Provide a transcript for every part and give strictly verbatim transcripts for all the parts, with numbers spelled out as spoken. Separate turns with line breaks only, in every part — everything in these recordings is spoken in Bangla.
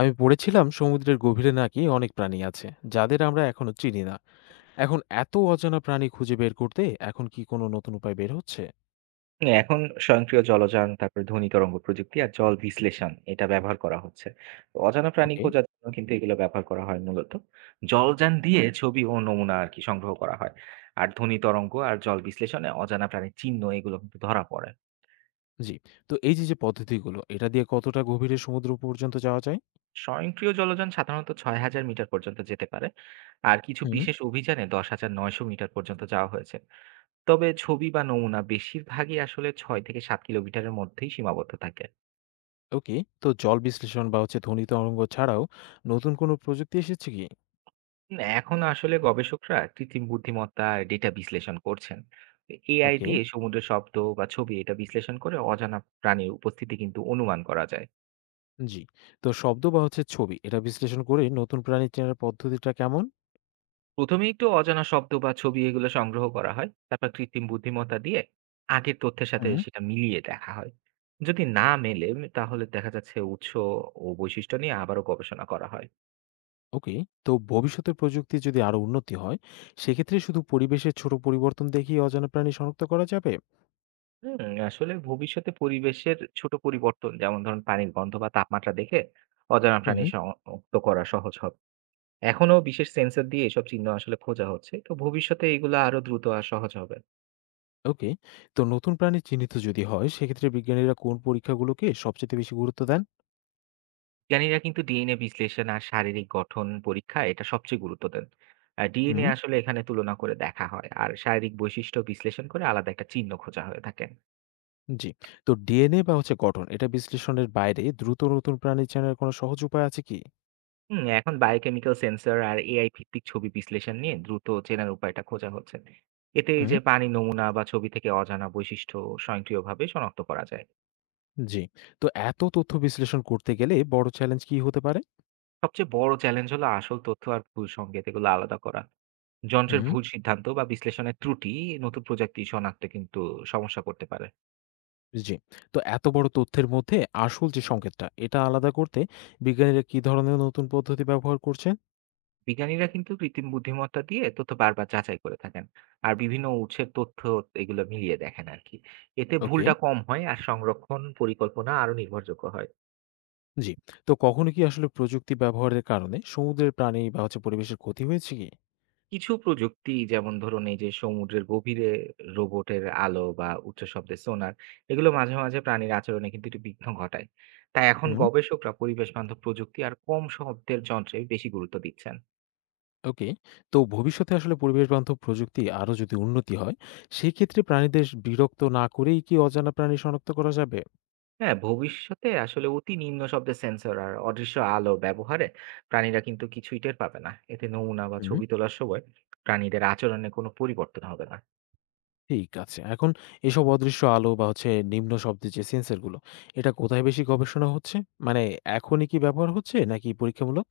আমি পড়েছিলাম সমুদ্রের গভীরে নাকি অনেক প্রাণী আছে যাদের আমরা এখনো চিনি না। এখন এত অজানা প্রাণী খুঁজে বের করতে এখন কি কোনো নতুন উপায় বের হচ্ছে?
না, এখন স্বয়ংক্রিয় জলযান, তারপরে ধ্বনি তরঙ্গ প্রযুক্তি আর জল বিশ্লেষণ এটা ব্যবহার করা হচ্ছে। তো অজানা প্রাণী
ওকে।
খোঁজার জন্য কিন্তু এগুলো ব্যবহার করা হয় মূলত। জলযান দিয়ে ছবি ও নমুনা আর কি সংগ্রহ করা হয়। আর ধ্বনি তরঙ্গ আর জল বিশ্লেষণে অজানা প্রাণীর চিহ্ন এগুলো কিন্তু ধরা পড়ে।
জি। তো এই যে যে পদ্ধতিগুলো এটা দিয়ে কতটা গভীরে সমুদ্র পর্যন্ত যাওয়া যায়?
স্বয়ংক্রিয় জলযান সাধারণত ছয় হাজার মিটার পর্যন্ত যেতে পারে। আর কিছু
হুম।
বিশেষ অভিযানে দশ হাজার নয়শো মিটার পর্যন্ত যাওয়া হয়েছে। তবে ছবি বা নমুনা বেশিরভাগই আসলে ছয় থেকে সাত কিলোমিটারের মধ্যেই সীমাবদ্ধ থাকে।
ওকে। তো জল বিশ্লেষণ বা হচ্ছে ধ্বনি তরঙ্গ ছাড়াও নতুন কোনো প্রযুক্তি এসেছে কি?
না, এখন আসলে গবেষকরা কৃত্রিম বুদ্ধিমত্তা আর ডেটা বিশ্লেষণ করছেন। A I
okay.
দিয়ে সমুদ্রের শব্দ বা ছবি এটা বিশ্লেষণ করে অজানা প্রাণীর উপস্থিতি কিন্তু অনুমান করা যায়।
জি। তো শব্দ বা হচ্ছে ছবি এটা বিশ্লেষণ করে নতুন প্রাণী চেনার পদ্ধতিটা কেমন?
প্রথমে একটু অজানা শব্দ বা ছবি এগুলো সংগ্রহ করা হয়, তারপর কৃত্রিম বুদ্ধিমত্তা দিয়ে আগের তথ্যের সাথে সেটা মিলিয়ে দেখা হয়। যদি না মেলে, তাহলে দেখা যাচ্ছে উৎস ও বৈশিষ্ট্য নিয়ে আবারও গবেষণা করা হয়।
ওকে। তো ভবিষ্যতের প্রযুক্তির যদি আরো উন্নতি হয়, সেক্ষেত্রে শুধু পরিবেশের ছোট পরিবর্তন দেখেই অজানা প্রাণী শনাক্ত করা যাবে?
হুম, আসলে ভবিষ্যতে পরিবেশের ছোট পরিবর্তন যেমন ধরুন পানির গন্ধ বা তাপমাত্রা দেখে অজানা
হুম।
প্রাণী শনাক্ত করা সহজ হবে। এখনো বিশেষ সেন্সর দিয়ে এসব চিহ্ন আসলে খোঁজা হচ্ছে। তো ভবিষ্যতে এগুলো আরো দ্রুত আর সহজ হবে।
ওকে। তো নতুন প্রাণী চিহ্নিত যদি হয়, সেক্ষেত্রে বিজ্ঞানীরা কোন পরীক্ষাগুলোকে সবচেয়ে বেশি গুরুত্ব দেন?
বিজ্ঞানীরা কিন্তু ডি এন এ বিশ্লেষণ আর শারীরিক গঠন পরীক্ষা এটা সবচেয়ে গুরুত্ব দেন। ডি এন এ
হুম।
আসলে এখানে তুলনা করে দেখা হয় আর শারীরিক বৈশিষ্ট্য বিশ্লেষণ করে আলাদা একটা চিহ্ন খোঁজা হয়ে থাকে।
জি। তো ডিএনএ বা হচ্ছে গঠন, এটা বিশ্লেষণের বাইরে দ্রুত নতুন প্রাণী চেনার কোনো সহজ উপায় আছে কি?
হুম, এখন বায়োকেমিক্যাল সেন্সর আর এ আই ভিত্তিক ছবি বিশ্লেষণ নিয়ে দ্রুত চেনার উপায়টা খোঁজা হচ্ছে। এতে এই
হুম।
যে পানি নমুনা বা ছবি থেকে অজানা বৈশিষ্ট্য স্বয়ংক্রিয়ভাবে শনাক্ত করা যায়।
জি। তো এত তথ্য বিশ্লেষণ করতে গেলে বড় চ্যালেঞ্জ কি হতে পারে?
সবচেয়ে বড় চ্যালেঞ্জ হলো আসল তথ্য আর ভুল সংকেত এগুলো আলাদা করা। যন্ত্রের
হুম।
ভুল সিদ্ধান্ত বা বিশ্লেষণের ত্রুটি নতুন প্রযুক্তি শনাক্তে কিন্তু সমস্যা করতে পারে।
জি। তো এত বড় তথ্যের মধ্যে আসল যে সংকেতটা, এটা আলাদা করতে বিজ্ঞানীরা কি ধরনের নতুন পদ্ধতি ব্যবহার করছেন?
বিজ্ঞানীরা কিন্তু কৃত্রিম বুদ্ধিমত্তা দিয়ে তথ্য বারবার যাচাই করে থাকেন আর বিভিন্ন উৎসের তথ্য এগুলো মিলিয়ে দেখেন আর কি। এতে
ওকে,
ভুলটা কম হয় আর সংরক্ষণ পরিকল্পনা আরো নির্ভরযোগ্য হয়।
জি। তো কখনো কি আসলে প্রযুক্তি ব্যবহারের কারণে সমুদ্রের প্রাণী বা হচ্ছে পরিবেশের ক্ষতি হয়েছে কি?
কিছু প্রযুক্তি যেমন ধরুন এই যে সমুদ্রের গভীরে রোবটের আলো বা উচ্চ শব্দের সোনার, এগুলো মাঝে মাঝে প্রাণীর আচরণে কিন্তু একটু বিঘ্ন ঘটায়। তাই এখন
হুম,
গবেষকরা পরিবেশ বান্ধব প্রযুক্তি আর কম শব্দের যন্ত্রে বেশি গুরুত্ব দিচ্ছেন।
ওকে। তো ভবিষ্যতে আসলে পরিবেশবান্ধব প্রযুক্তি আরো যদি উন্নতি হয়, সেক্ষেত্রে প্রাণীদের বিরক্ত না করেই কি অজানা প্রাণী শনাক্ত করা যাবে?
হ্যাঁ, ভবিষ্যতে আসলে অতি নিম্ন শব্দের সেন্সর আর অদৃশ্য আলোর ব্যবহারে প্রাণীরা কিন্তু কিছুই টের পাবে না। এতে নমুনা বা
হুম।
ছবি তোলার সময় প্রাণীদের আচরণে কোনো পরিবর্তন হবে না।
ঠিক আছে। এখন এসব অদৃশ্য আলো বা হচ্ছে নিম্ন শব্দের যে সেন্সর গুলো, এটা কোথায় বেশি গবেষণা হচ্ছে? মানে এখনই কি ব্যবহার হচ্ছে নাকি পরীক্ষামূলক?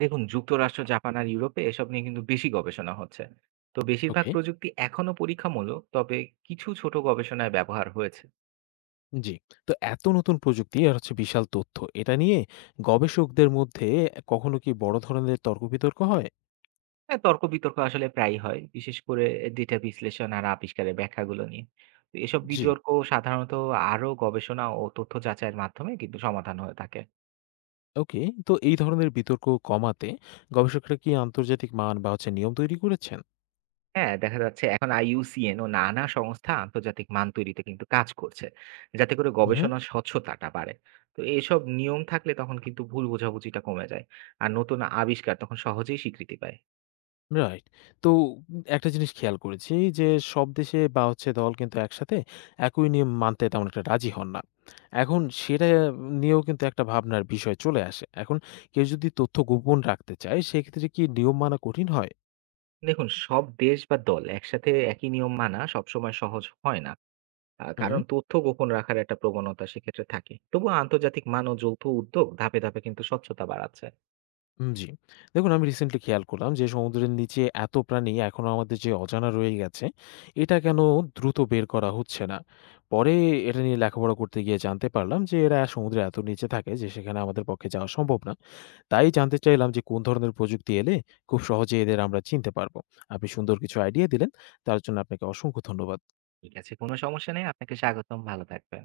দেখুন, যুক্তরাষ্ট্র, জাপান আর ইউরোপে এসব নিয়ে কিন্তু বেশি গবেষণা হচ্ছে। তো বেশিরভাগ
ওকে।
প্রযুক্তি এখনো পরীক্ষামূলক, তবে কিছু ছোট গবেষণায় ব্যবহার হয়েছে।
জি। তো এত নতুন প্রযুক্তি আর হচ্ছে বিশাল তথ্য, এটা নিয়ে গবেষকদের মধ্যে কখনো কি বড় ধরনের তর্ক-বিতর্ক হয়?
হ্যাঁ, তর্ক-বিতর্ক আসলে প্রায়ই হয়, বিশেষ করে ডেটা বিশ্লেষণ আর আবিষ্কারের ব্যাখ্যাগুলো নিয়ে। তো এসব
জি।
বিতর্ক সাধারণত আরও গবেষণা ও তথ্য যাচাইয়ের মাধ্যমে কিন্তু সমাধান হয়ে থাকে।
ওকে। তো এই ধরনের বিতর্ক কমাতে গবেষকরা কি আন্তর্জাতিক মান বা হচ্ছে নিয়ম তৈরি করেছেন?
হ্যাঁ, দেখা যাচ্ছে এখন আই ইউ সি এন ও নানা সংস্থা আন্তর্জাতিক মান তৈরিতে কিন্তু কাজ করছে। যাতে করে
হুম।
গবেষণার স্বচ্ছতাটা বাড়ে। তো এসব নিয়ম থাকলে তখন কিন্তু ভুল বোঝাবুঝিটা কমে যায়। আর নতুন আবিষ্কার তখন সহজেই স্বীকৃতি পায়।
রাইট। তো উম একটা জিনিস খেয়াল করেছি যে, সব দেশে বা হচ্ছে দল কিন্তু একসাথে একই নিয়ম মানতে তেমন একটা রাজি হন না। এখন সেটা নিয়েও কিন্তু একটা ভাবনার বিষয় চলে আসে। এখন কেউ যদি তথ্য গোপন রাখতে চায়, সেক্ষেত্রে কি নিয়ম মানা কঠিন হয়?
দেখুন, সব দেশ বা দল একসাথে একই নিয়ম মানা সবসময় সহজ হয় না। আ
হুম।
কারণ তথ্য গোপন রাখার একটা প্রবণতা সেক্ষেত্রে থাকে। তবুও আন্তর্জাতিক মান ও যৌথ উদ্যোগ ধাপে, ধাপে কিন্তু স্বচ্ছতা বাড়াচ্ছে।
উম জি। দেখুন আমি রিসেন্টলি খেয়াল করলাম যে, সমুদ্রের নিচে এত প্রাণী এখনো আমাদের যে অজানা রয়ে গেছে, এটা কেন দ্রুত বের করা হচ্ছে না? পরে এটা নিয়ে লেখাপড়া করতে গিয়ে জানতে পারলাম যে, এরা সমুদ্রের এত নিচে থাকে যে, সেখানে আমাদের পক্ষে যাওয়া সম্ভব না। তাই জানতে চাইলাম যে কোন ধরনের প্রযুক্তি এলে খুব সহজে এদের আমরা চিনতে পারবো। আপনি সুন্দর কিছু আইডিয়া দিলেন। তার জন্য আপনাকে অসংখ্য ধন্যবাদ।
ঠিক আছে, কোনো সমস্যা নেই। আপনাকে স্বাগতম। ভালো থাকবেন।